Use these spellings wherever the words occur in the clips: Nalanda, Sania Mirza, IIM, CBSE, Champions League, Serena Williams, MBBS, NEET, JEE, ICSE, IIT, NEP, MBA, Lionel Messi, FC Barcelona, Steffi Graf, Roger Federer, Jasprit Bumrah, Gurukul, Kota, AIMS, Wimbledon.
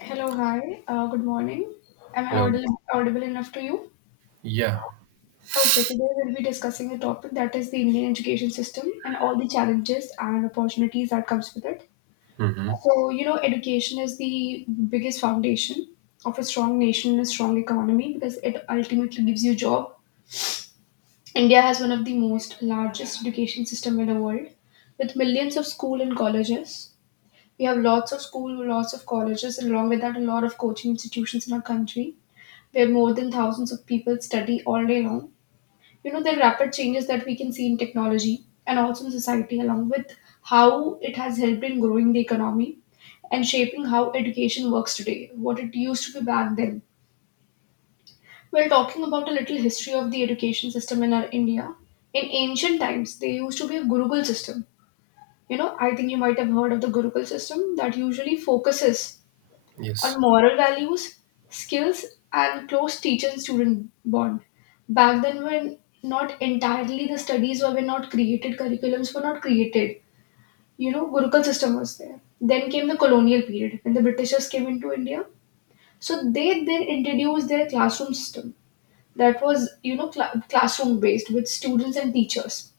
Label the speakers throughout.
Speaker 1: Hello, hi, good morning. Am I
Speaker 2: Hello.
Speaker 1: audible enough to you?
Speaker 2: Yeah.
Speaker 1: Okay, today we'll be discussing a topic that is the Indian education system and all the challenges and opportunities that comes with it.
Speaker 2: Mm-hmm.
Speaker 1: So, you know, education is the biggest foundation of a strong nation and a strong economy because it ultimately gives you job. India has one of the most largest education system in the world with millions of school and colleges. We have lots of school, lots of colleges, and along with that, a lot of coaching institutions in our country where more than thousands of people study all day long. You know, the rapid changes that we can see in technology and also in society, along with how it has helped in growing the economy and shaping how education works today, what it used to be back then. Well, talking about a little history of the education system in our India, in ancient times, there used to be a Gurukul system. You know, I think you might have heard of the Gurukul system that usually focuses
Speaker 2: Yes.
Speaker 1: on moral values, skills, and close teacher and student bond. Back then, when not entirely the studies were not created, curriculums were not created. You know, Gurukul system was there. Then came the colonial period when the Britishers came into India. So they then introduced their classroom system that was, you know, classroom based with students and teachers.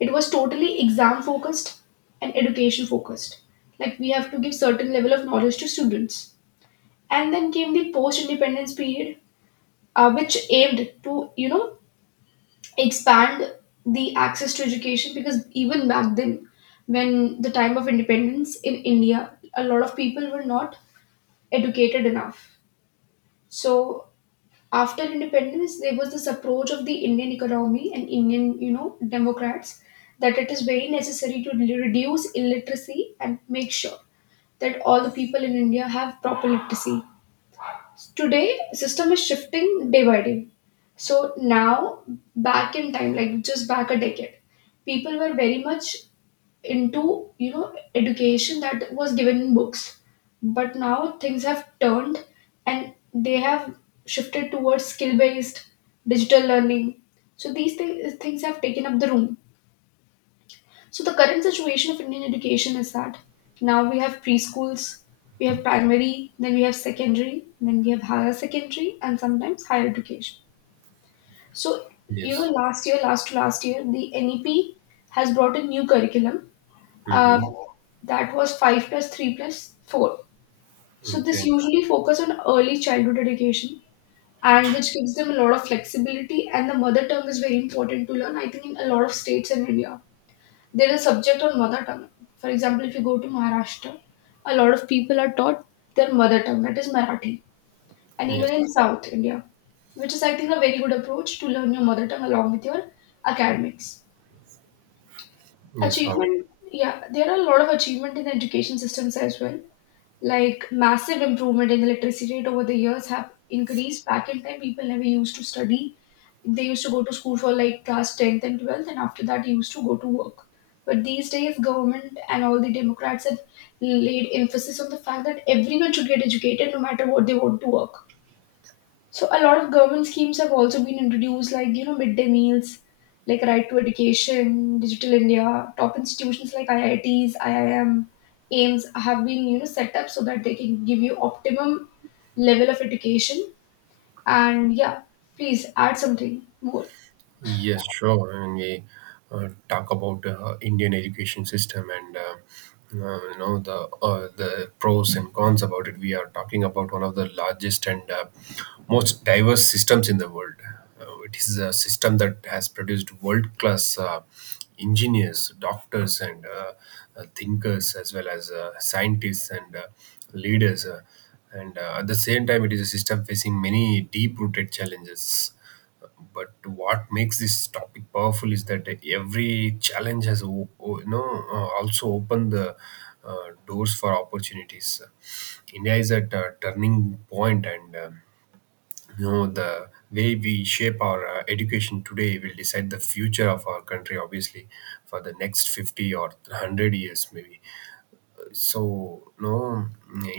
Speaker 1: It was totally exam focused and education focused. Like we have to give certain level of knowledge to students, and then came the post-independence period, which aimed to, you know, expand the access to education, because even back then, when the time of independence in India, a lot of people were not educated enough. So after independence, there was this approach of the Indian economy and Indian, you know, Democrats, that it is very necessary to reduce illiteracy and make sure that all the people in India have proper literacy. Today system is shifting day by day. So now, back in time, like just back a decade, people were very much into, you know, education that was given in books, but now things have turned and they have shifted towards skill based digital learning. So these things have taken up the room. So the current situation of Indian education is that now we have preschools, we have primary, then we have secondary, then we have higher secondary, and sometimes higher education. So you know,
Speaker 2: Yes.
Speaker 1: last year, last to last year, the NEP has brought a new curriculum, uh,
Speaker 2: Mm-hmm.
Speaker 1: that was 5+3+4. So this
Speaker 2: Okay.
Speaker 1: usually focus on early childhood education, and which gives them a lot of flexibility, and the mother tongue is very important to learn. I think in a lot of states in india there is a subject on mother tongue. For example, if you go to Maharashtra, a lot of people are taught their mother tongue, that is Marathi, and even
Speaker 2: Yes.
Speaker 1: in South India, which is, I think, a very good approach to learn your mother tongue along with your academics.
Speaker 2: Yes. How
Speaker 1: Achievement, yeah, there are a lot of achievement in the education systems as well. Like massive improvement in the literacy rate over the years have increased. Back in time, people never used to study, they used to go to school for like class 10th and 12th, and after that he used to go to work. But these days government and all the democrats have laid emphasis on the fact that everyone should get educated no matter what they want to work. So a lot of government schemes have also been introduced, like you know, midday meals, like right to education, digital india, top institutions like iits, iim, aims have been, you know, set up so that they can give you optimum level of education, and yeah, please add something more.
Speaker 2: Yes, sure. And we talk about Indian education system and the pros and cons about it. We are talking about one of the largest and most diverse systems in the world. It is a system that has produced world class engineers, doctors, and thinkers, as well as scientists and leaders. And At the same time, it is a system facing many deep rooted challenges, but what makes this topic powerful is that every challenge has also opened the doors for opportunities. India is at a turning point, and you know the way we shape our education today will decide the future of our country, obviously, for the next 50 or 100 years, maybe. So no,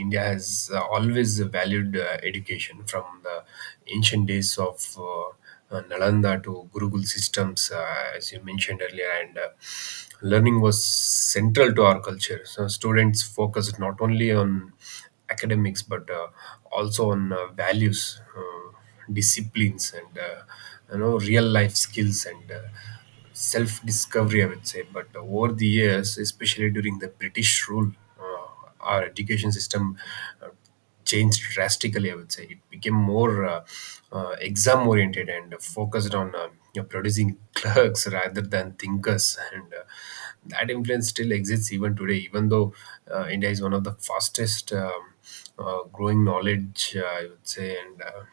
Speaker 2: India has always valued education from the ancient days of uh, Nalanda to Gurukul systems, as you mentioned earlier, and learning was central to our culture. So students focused not only on academics, but also on values, uh, disciplines, and real life skills, and self discovery, I would say. But over the years, especially during the British rule, uh, our education system uh, changed drastically, I would say. It became more exam oriented and focused on producing clerks rather than thinkers, and that influence still exists even today, even though India is one of the fastest growing knowledge, I would say. And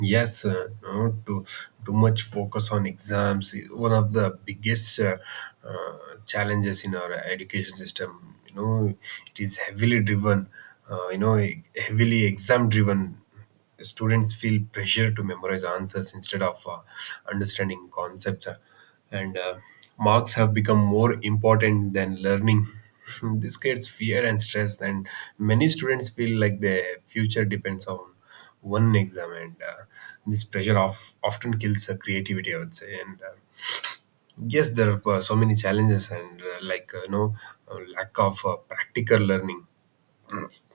Speaker 2: Yes, no, too much focus on exams is one of the biggest uh, challenges in our education system. You know, it is heavily driven, heavily exam driven. Students feel pressure to memorize answers instead of understanding concepts, and marks have become more important than learning. This creates fear and stress, and many students feel like their future depends on one exam, and this pressure of often kills creativity, I would say. And Yes, there are so many challenges, and lack of practical learning.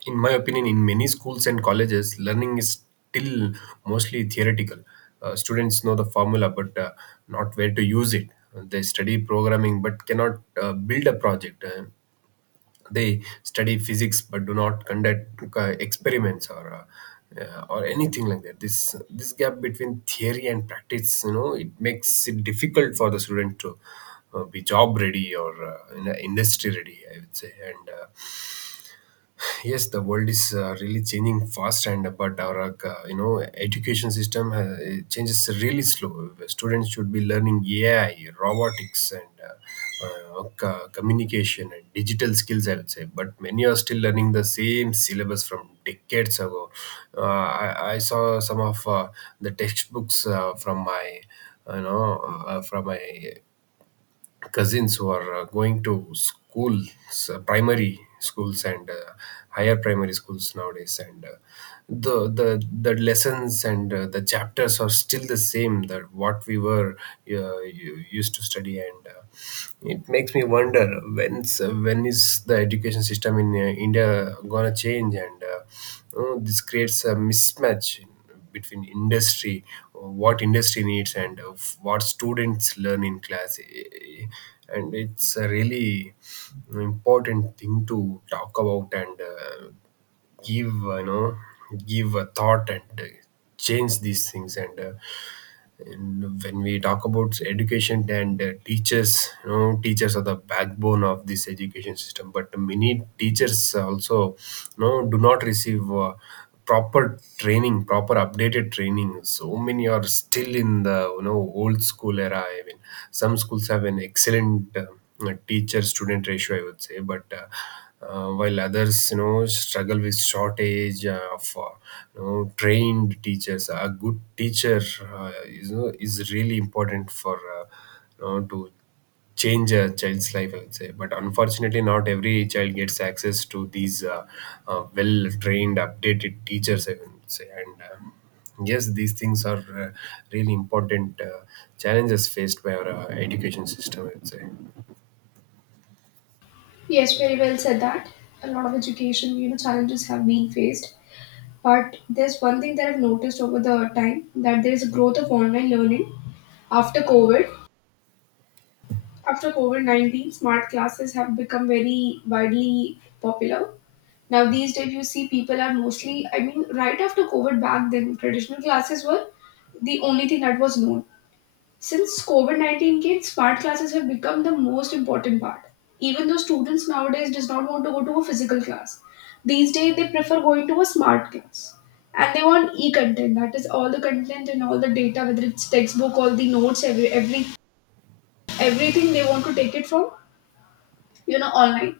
Speaker 2: In my opinion, in many schools and colleges, learning is still mostly theoretical. Students know the formula, but not where to use it. They study programming but cannot build a project. They study physics but do not conduct experiments or anything like that. This gap between theory and practice, you know, it makes it difficult for the student to be job ready or in industry ready, I would say. And Yes, the world is really changing fast, and but our education system, it changes really slow. Students should be learning AI, robotics, and communication and digital skills, I would say, but many are still learning the same syllabus from decades ago. I saw some of the textbooks from my you know from my cousins who are going to schools, primary schools, and higher primary schools nowadays, and the lessons and the chapters are still the same that what we were used to study, and it makes me wonder when is the education system in India gonna change, and you know, this creates a mismatch between industry, what industry needs, and what students learn in class. And it's a really important thing to talk about, and give, you know, give a thought, and change these things. And when we talk about education and teachers, you know, teachers are the backbone of this education system, but many teachers also, you know, do not receive proper training, proper updated training. So many are still in the, you know, old school era. I mean, some schools have an excellent like teacher student ratio, I would say, but while others, you know, struggle with shortage of trained teachers. A good teacher is, you know, is really important for to change a child's life, I would say. But unfortunately, not every child gets access to these well trained, updated teachers, I would say. And Yes, these things are really important challenges faced by our education system, I would say.
Speaker 1: Yes, very well said that. A lot of education, you know, challenges have been faced. But there's one thing that I've noticed over the time, that there is a growth of online learning after COVID. After COVID 19, smart classes have become very widely popular. Now, these days, you see people are mostly, I mean, right after COVID, back then, traditional classes were the only thing that was known. Since COVID 19 came, smart classes have become the most important part. Even though students nowadays does not want to go to a physical class. These days they prefer going to a smart class. And they want e-content, that is all the content and all the data, whether it's textbook, all the notes, every everything they want to take it from, you know, online.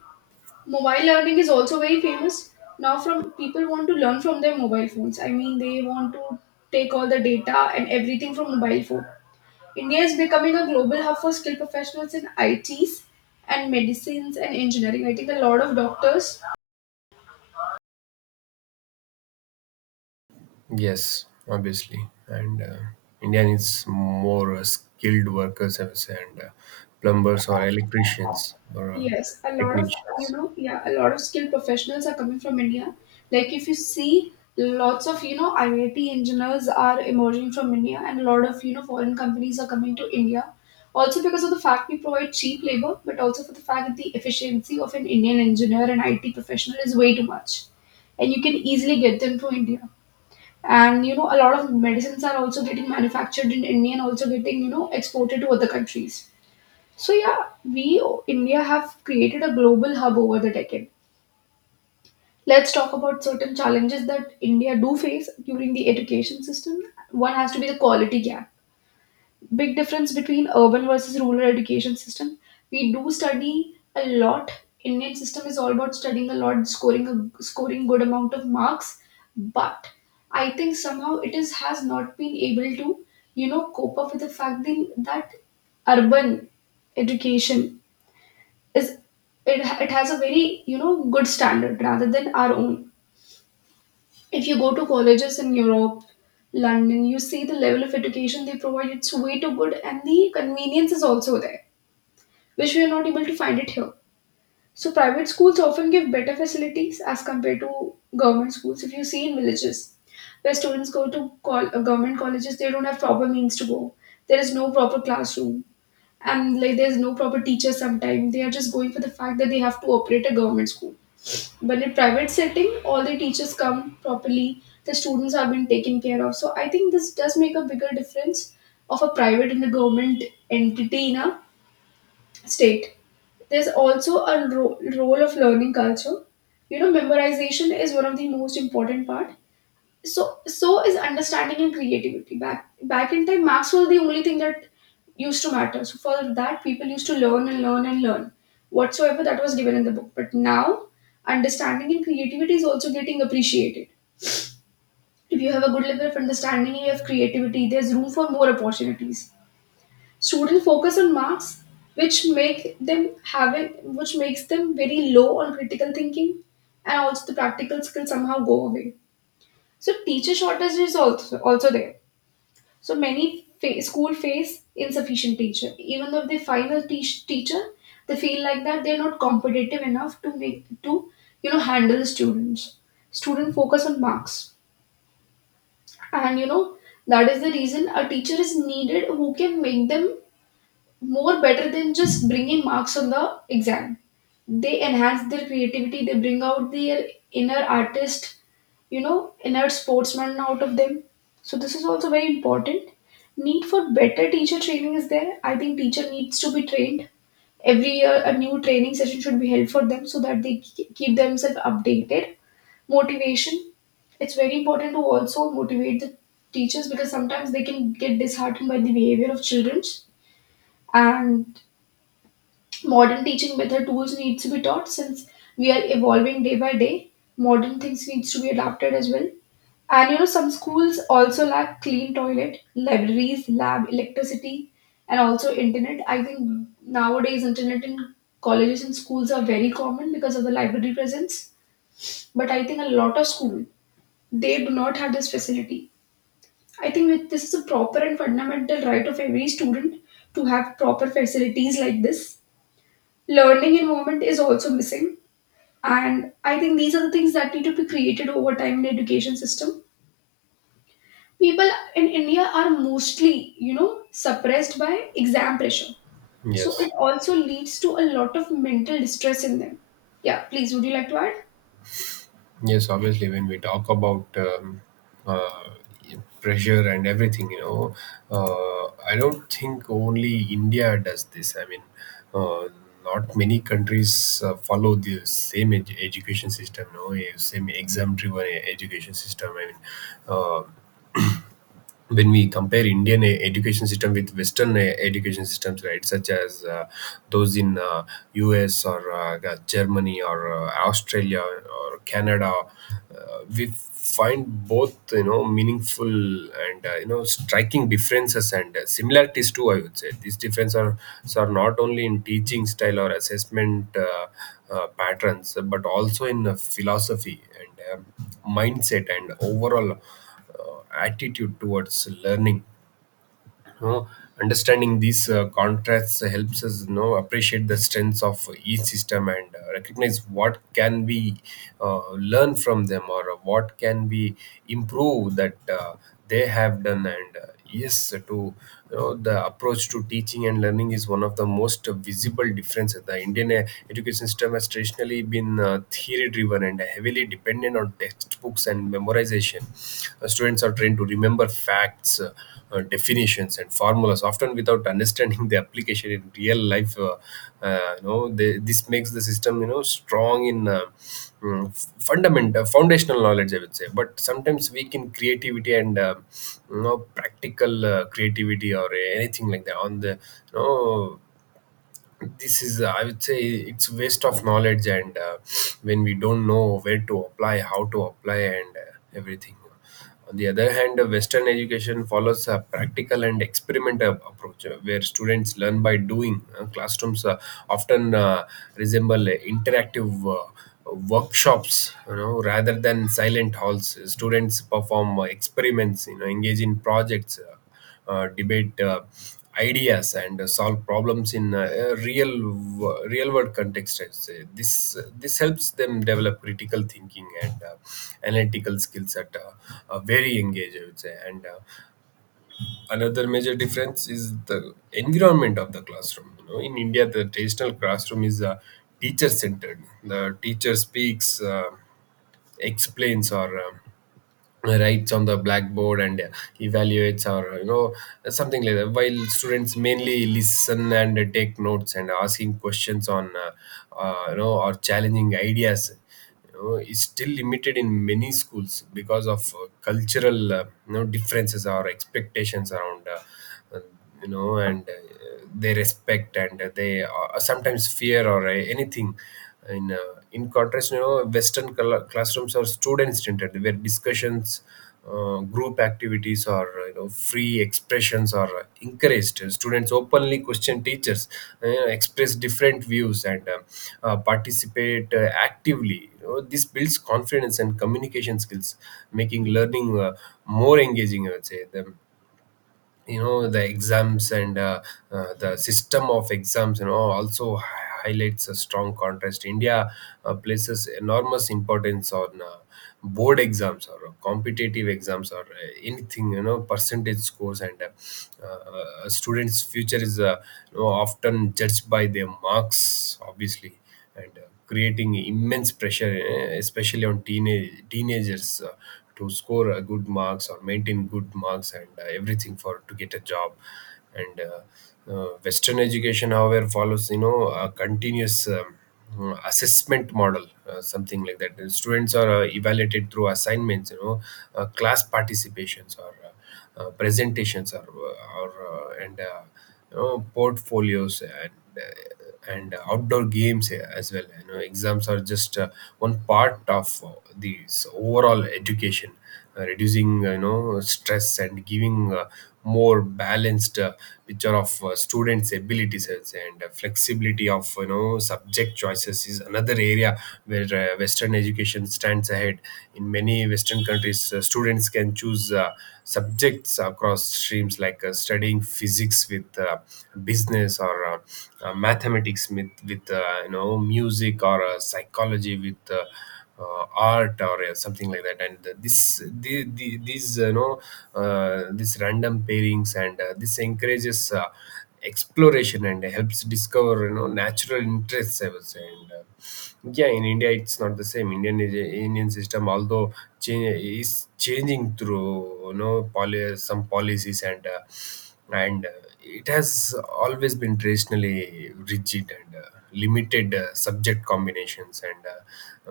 Speaker 1: Mobile learning is also very famous. Now from people want to learn from their mobile phones. I mean they want to take all the data and everything from mobile phone. India is becoming a global hub for skilled professionals in ITs and medicines and engineering. I think a lot of doctors,
Speaker 2: Yes, obviously, and India needs more skilled workers, I would say, and plumbers or electricians or
Speaker 1: yes, a lot of, you
Speaker 2: technicians.
Speaker 1: know, yeah, a lot of skilled professionals are coming from India. Like if you see, lots of, you know, IIT engineers are emerging from India, and a lot of, you know, foreign companies are coming to India. Also because of the fact we provide cheap labor, but also for the fact that the efficiency of an Indian engineer and IT professional is way too much. And you can easily get them to India. And you know, a lot of medicines are also getting manufactured in india and also getting, you know, exported to other countries. So yeah, we, india have created a global hub over the decade. Let's talk about certain challenges that india do face during the education system. One has to be the quality gap, big difference between urban versus rural education system. We do study a lot. Indian system is all about studying a lot, scoring, a scoring good amount of marks. But I think somehow it is has not been able to, you know, cope up with the fact that urban education is, it, it has a very, you know, good standard rather than our own. If you go to colleges in Europe, London, you see the level of education they provide. It's way too good, and the convenience is also there, which we are not able to find it here. So, private schools often give better facilities as compared to government schools. If you see in villages, where students go to government colleges, they don't have proper means to go. There is no proper classroom, and like there's no proper teacher. Sometimes they are just going for the fact that they have to operate a government school. But in private setting, all the teachers come properly, the students have been taken care of. So I think this does make a bigger difference of a private and a government entity in a state. There's also a role of learning culture. You know, memorization is one of the most important part, so so is understanding and creativity. Back in time marks were the only thing that used to matter, so for that people used to learn and learn and learn whatsoever that was given in the book, but now understanding and creativity is also getting appreciated. If you have a good level of understanding and you have creativity, there's room for more opportunities. Students focus on marks, which make them having which makes them very low on critical thinking, and also the practical skills somehow go away. So teacher shortage is also there. So many school face insufficient teacher. Even though they find a teacher, they feel like that they're not competitive enough to make to, you know, handle the students. Student focus on marks, and you know that is the reason a teacher is needed who can make them more better than just bringing marks on the exam. They enhance their creativity. They bring out their inner artist, you know, inert sportsmen out of them. So this is also very important. Need for better teacher training is there. I think teacher needs to be trained. Every year a new training session should be held for them so that they keep themselves updated. Motivation. It's very important to also motivate the teachers, because sometimes they can get disheartened by the behavior of children. And modern teaching method tools needs to be taught. Since we are evolving day by day, modern things needs to be adapted as well. And you know, some schools also lack clean toilet, libraries, lab electricity, and also internet. I think nowadays internet in colleges and schools are very common because of the library presence. But I think a lot of school, they do not have this facility. I think that this is a proper and fundamental right of every student to have proper facilities like this. Learning environment is also missing, and I think these are the things that need to be created over time in the education system. People in India are mostly you know suppressed by exam pressure, so
Speaker 2: Yes,
Speaker 1: it also leads to a lot of mental distress in them. Yeah, please, would you like to add?
Speaker 2: yes, obviously, when we talk about uh, pressure and everything, you know, I don't think only India does this. I mean, uh, not many countries follow the same education system, no, same exam-driven education system. I mean, uh, when we compare Indian education system with Western education systems, right, such as those in US or Germany or Australia or Canada, we find both, you know, meaningful and you know striking differences and similarities too. I would say these differences are not only in teaching style or assessment patterns, but also in philosophy and mindset and overall attitude towards learning. You know, understanding these contrasts helps us, you know, appreciate the strengths of each system, and recognize what can we learn from them or what can we improve that they have done. And Yes, to, you know, the approach to teaching and learning is one of the most visible differences. The Indian education system has traditionally been theory driven and heavily dependent on textbooks and memorization. Students are trained to remember facts, definitions, and formulas, often without understanding the application in real life. You know, they, this makes the system, you know, strong in mm, fundamental foundational knowledge, I would say, but sometimes weak in creativity and you know practical creativity or anything like that. On the You know, this is, I would say, it's waste of knowledge, and when we don't know where to apply, how to apply, and everything. On the other hand, western education follows a practical and experimental approach, where students learn by doing. Classrooms often resemble interactive uh, workshops, you know, rather than silent halls. Students perform experiments, you know, engage in projects, debate ideas, and solve problems in a real real world context, I'd say. This helps them develop critical thinking and analytical skills at a very young age, I would say. And Another major difference is the environment of the classroom. You know, in India, the traditional classroom is teacher centered. The teacher speaks, explains, or writes on the blackboard, and evaluates or, you know, something like that, while students mainly listen and take notes, and asking questions on or challenging ideas, you know, is still limited in many schools because of cultural, you know, differences or expectations around uh, you know, and they respect and they sometimes fear or anything. In contrast, you know, western classrooms are student centered, where discussions, group activities, or, you know, free expressions are encouraged. Students openly question teachers, you express different views, and participate actively. You know, this builds confidence and communication skills, making learning more engaging, I would say. The you know The exams and the system of exams, you know, also highlights a strong contrast. India places enormous importance on board exams or competitive exams or anything, you know, percentage scores, and a student's future is you know, often judged by their marks, obviously, and creating immense pressure, especially on teenagers, to score good marks or maintain good marks, and everything for to get a job. And Western education, however, follows, you know, a continuous assessment model, something like that. The students are evaluated through assignments, you know, class participations, or presentations, or and you know, portfolios, and outdoor games as well. You know, exams are just one part of this overall education, reducing, you know, stress, and giving more balanced picture of students' abilities, as- and flexibility of, you know, subject choices is another area where Western education stands ahead. In many Western countries, students can choose subjects across streams, like studying physics with business, or mathematics with music, or psychology with art, or something like that. And these you know these random pairings, and this encourages exploration and helps discover natural interests, I would say. And yeah, in India it's not the same. Indian system although change is changing through some policies. And it has always been traditionally rigid, and limited subject combinations, and uh,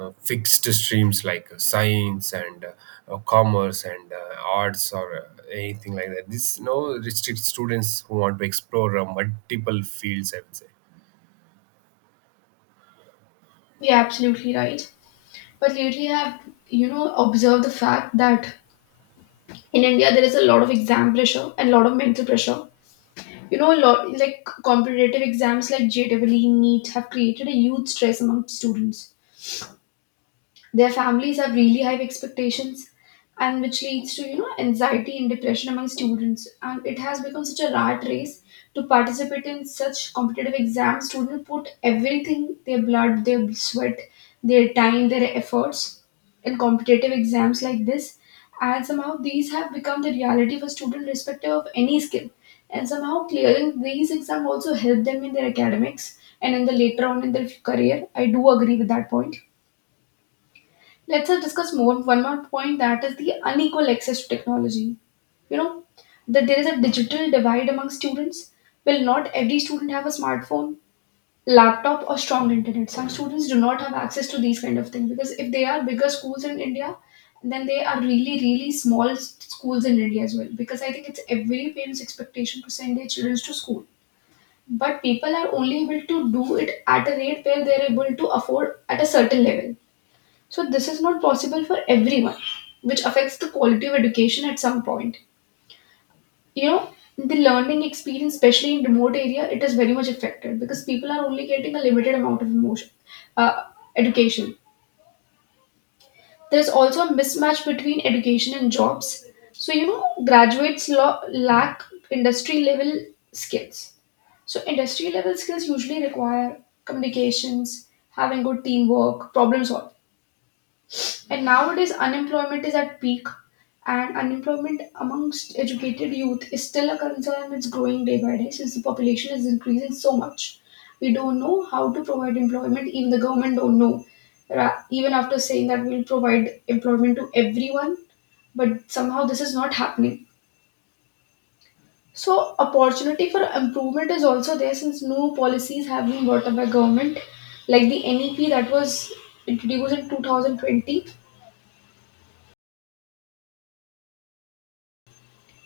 Speaker 2: uh, fixed streams like science, and commerce, and arts, or anything like that. This no restrict students who want to explore multiple fields, I would say.
Speaker 1: Yeah, absolutely right. But lately, I've observed the fact that in India there is a lot of exam pressure and a lot of mental pressure. A lot, like competitive exams like JEE, NEET have created a huge stress among students. Their families have really high expectations, and which leads to anxiety and depression among students. And it has become such a rat race to participate in such competitive exams. Students put everything, their blood, their sweat, their time, their efforts in competitive exams like this. And somehow these have become the reality for students irrespective of any skill. And somehow clearing these exams also help them in their academics and in the later on in their career. I do agree with that point. Let's discuss more one more point that is the unequal access to technology. You know that there is a digital divide among students. Well, not every student have a smartphone, laptop, or strong internet. Some students do not have access to these kind of things because if they are bigger schools in India, then they are really really small schools in India as well. Because I think it's every parent's expectation to send their children to school, but people are only able to do it at a rate where they are able to afford at a certain level, so this is not possible for everyone, which affects the quality of education at some point. You know, the learning experience, especially in remote area, it is very much affected because people are only getting a limited amount of emotion, uh, education. There is also a mismatch between education and jobs. So graduates lack industry level skills. So industry level skills usually require communications, having good teamwork, problem solving. And nowadays, unemployment is at peak, and unemployment amongst educated youth is still a concern that's growing day by day since the population is increasing so much. We don't know how to provide employment, even the government don't know. Even after saying that we'll provide employment to everyone, but somehow this is not happening. So opportunity for improvement is also there since no policies have been brought up by government, like the NEP that was introduced in 2020.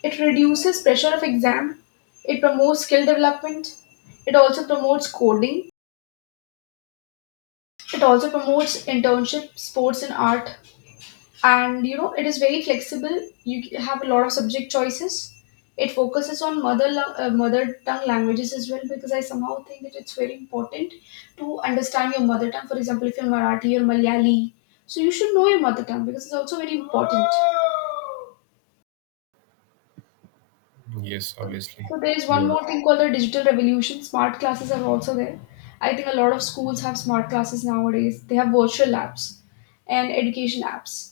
Speaker 1: It reduces pressure of exam. It promotes skill development. It also promotes coding. It also promotes internship, sports and art. And it is very flexible. You have a lot of subject choices. It focuses on mother tongue languages as well because I somehow think that it's very important to understand your mother tongue. For example, if you're Marathi or Malayali, so you should know your mother tongue because it's also very important.
Speaker 2: Yes, obviously.
Speaker 1: So there is one
Speaker 2: Yeah.
Speaker 1: more thing called the digital revolution. Smart classes are also there. I think a lot of schools have smart classes nowadays. They have virtual labs and education apps.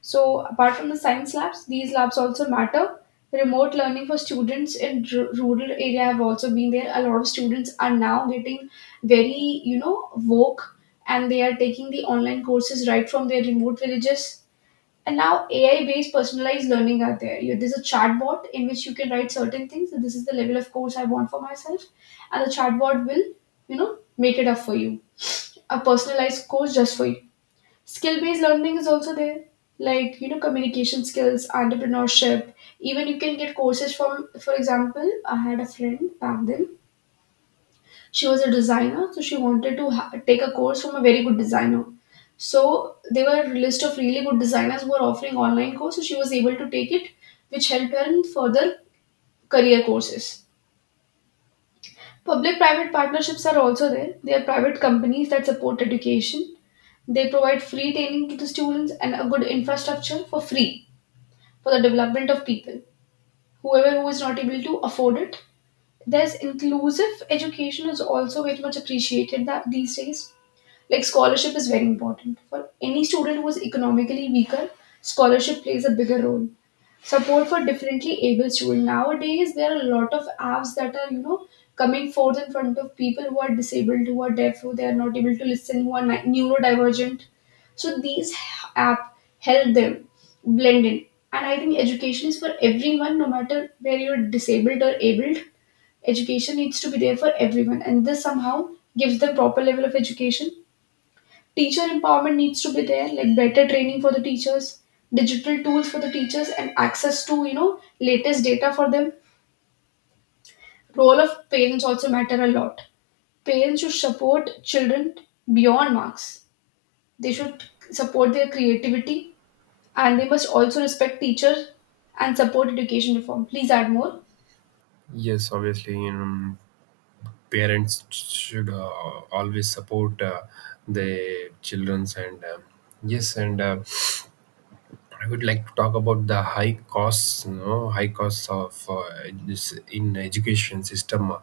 Speaker 1: So apart from the science labs, these labs also matter. Remote learning for students in rural area have also been there. A lot of students are now getting very woke, and they are taking the online courses right from their remote villages, and now AI based personalized learning are there. You, there's a chatbot in which you can write certain things. So this is the level of course I want for myself. And the chatbot will, make it up for you. A personalized course just for you. Skill based learning is also there. Like, communication skills, entrepreneurship. Even you can get courses from, for example, I had a friend back then. She was a designer, so she wanted to take a course from a very good designer, so they were a list of really good designers who were offering online course, so she was able to take it, which helped her in further career courses. Public private partnerships are also there. They are private companies that support education. They provide free training to the students and a good infrastructure for free for the development of people whoever who is not able to afford it. There's inclusive education is also very much appreciated that these days. Like scholarship is very important for any student who is economically weaker. Scholarship plays a bigger role. Support for differently able students nowadays, there are a lot of apps that are coming forth in front of people who are disabled, who are deaf, who they are not able to listen, who are neurodivergent. So these app help them blend in. And I think education is for everyone, no matter where you're disabled or abled. Education needs to be there for everyone, and this somehow gives them proper level of education. Teacher empowerment needs to be there, like better training for the teachers, digital tools for the teachers, and access to latest data for them. Role of parents also matter a lot. Parents should support children beyond marks. They should support their creativity, and they must also respect teachers and support education reform. Please add more.
Speaker 2: Yes, obviously, parents should always support the childrens. And yes, and I would like to talk about the high costs, high costs of this in education system. Uh,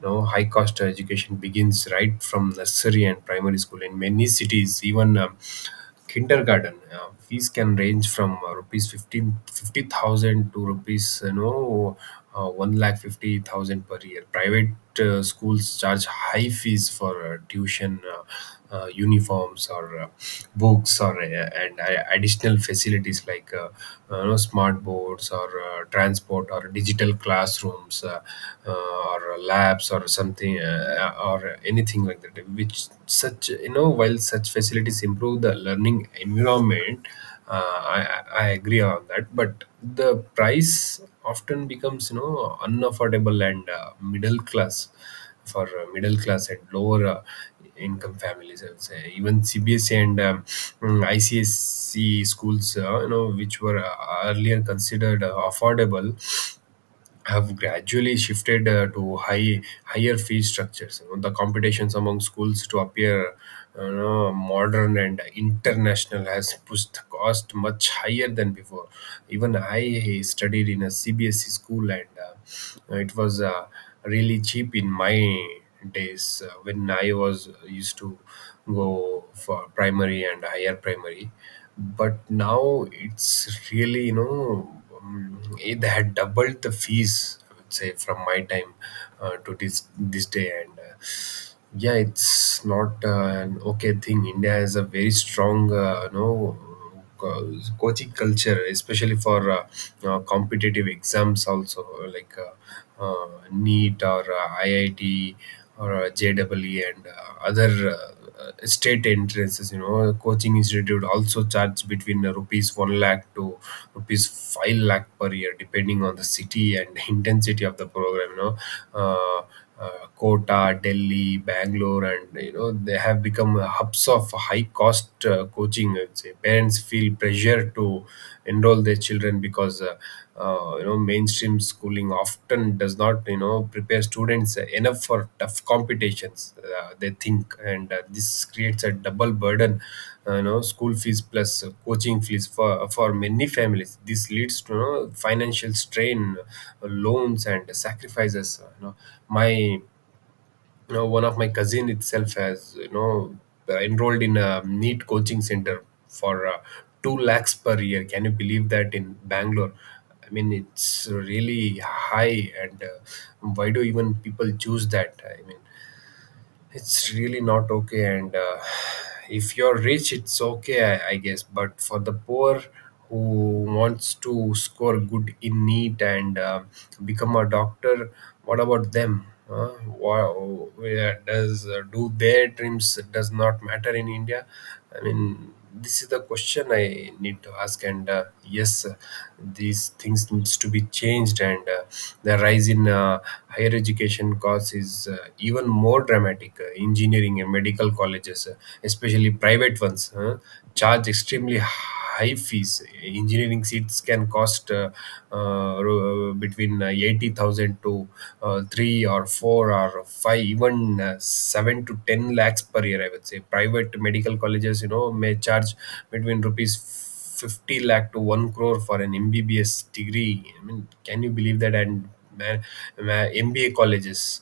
Speaker 2: You know, High cost education begins right from nursery and primary school in many cities. Even kindergarten fees can range from rupees 15 50000 to rupees 1 lakh 50,000 per year. Private schools charge high fees for tuition, uniforms, or books, or and additional facilities like smart boards, or transport, or digital classrooms, uh, or labs, or something, or anything like that. Which such you know While such facilities improve the learning environment, I agree on that, but the price often becomes, unaffordable, and middle class for middle class and lower income families, I would say. Even CBSE and ICSE schools, which were earlier considered affordable, have gradually shifted to higher fee structures. The competitions among schools to appear modern and international has pushed the cost much higher than before. Even I studied in a CBSE school, and it was really cheap in my days when I was used to go for primary and higher primary. But now it's really, it had doubled the fees, I would say, from my time to this day. And yeah, it's not an okay thing. India has a very strong, coaching culture, especially for competitive exams also, like neat, or iit, or jwe, and other state entrances. Coaching institute also charge between rupees 1 lakh to rupees 5 lakh per year, depending on the city and intensity of the program. Uh, Kota, Delhi, Bangalore, and they have become hubs of high cost coaching. I'd say parents feel pressure to enroll their children because mainstream schooling often does not prepare students enough for tough competitions, they think. And this creates a double burden, school fees plus coaching fees. For many families this leads to, financial strain, loans and sacrifices. My you know One of my cousin itself has enrolled in a neat coaching center for 2 lakhs per year. Can you believe that? In Bangalore. I mean, it's really high. And why do even people choose that? I mean, it's really not okay. And if you're rich, it's okay, I guess, but for the poor who wants to score good in NEET and become a doctor, what about them, huh? Wow. where does Do their dreams does not matter in India? I mean, this is the question I need to ask. And yes, these things needs to be changed. And the rise in higher education costs is even more dramatic. Engineering and medical colleges, especially private ones, charge extremely high fees. Engineering seats can cost, between 80,000 to 3 or 4 or 5, even 7 to 10 lakhs per year, I would say. Private medical colleges may charge between rupees 50 lakh to 1 crore for an MBBS degree. I mean, can you believe that? And man, MBA colleges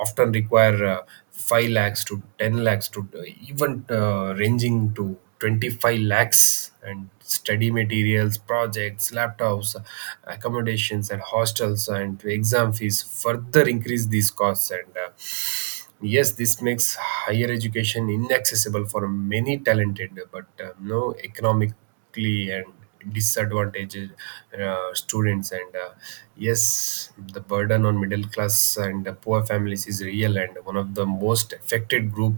Speaker 2: often require 5 lakhs to 10 lakhs, to even ranging to 25 lakhs. And study materials, projects, laptops, accommodations and hostels, and exam fees further increase these costs. And yes, this makes higher education inaccessible for many talented but no economically and disadvantaged students. And yes, the burden on middle class and poor families is real, and one of the most affected group.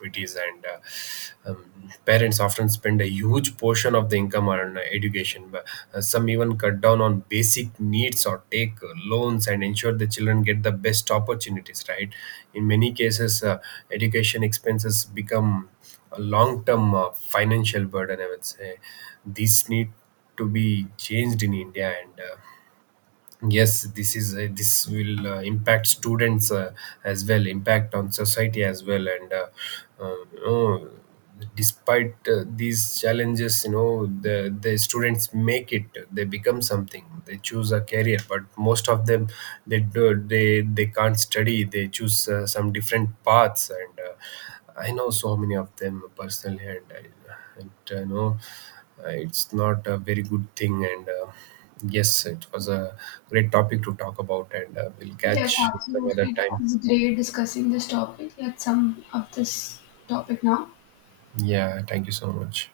Speaker 2: PTs and parents often spend a huge portion of the income on education. But, some even cut down on basic needs or take loans and ensure the children get the best opportunities, right? In many cases, education expenses become a long-term financial burden, I would say. This need to be changed in India and. Yes, this is this will impact students as well, impact on society as well. And uh, you know, despite these challenges, the students make it. They become something, they choose a career. But most of them, they can't study, they choose some different paths. And I know so many of them personally, and I, it know it's not a very good thing. And yes, it was a great topic to talk about, and we'll
Speaker 1: Yes,
Speaker 2: catch some other
Speaker 1: absolutely.
Speaker 2: time.
Speaker 1: It's great discussing this topic. Let's sum up this topic now.
Speaker 2: Yeah, thank you so much.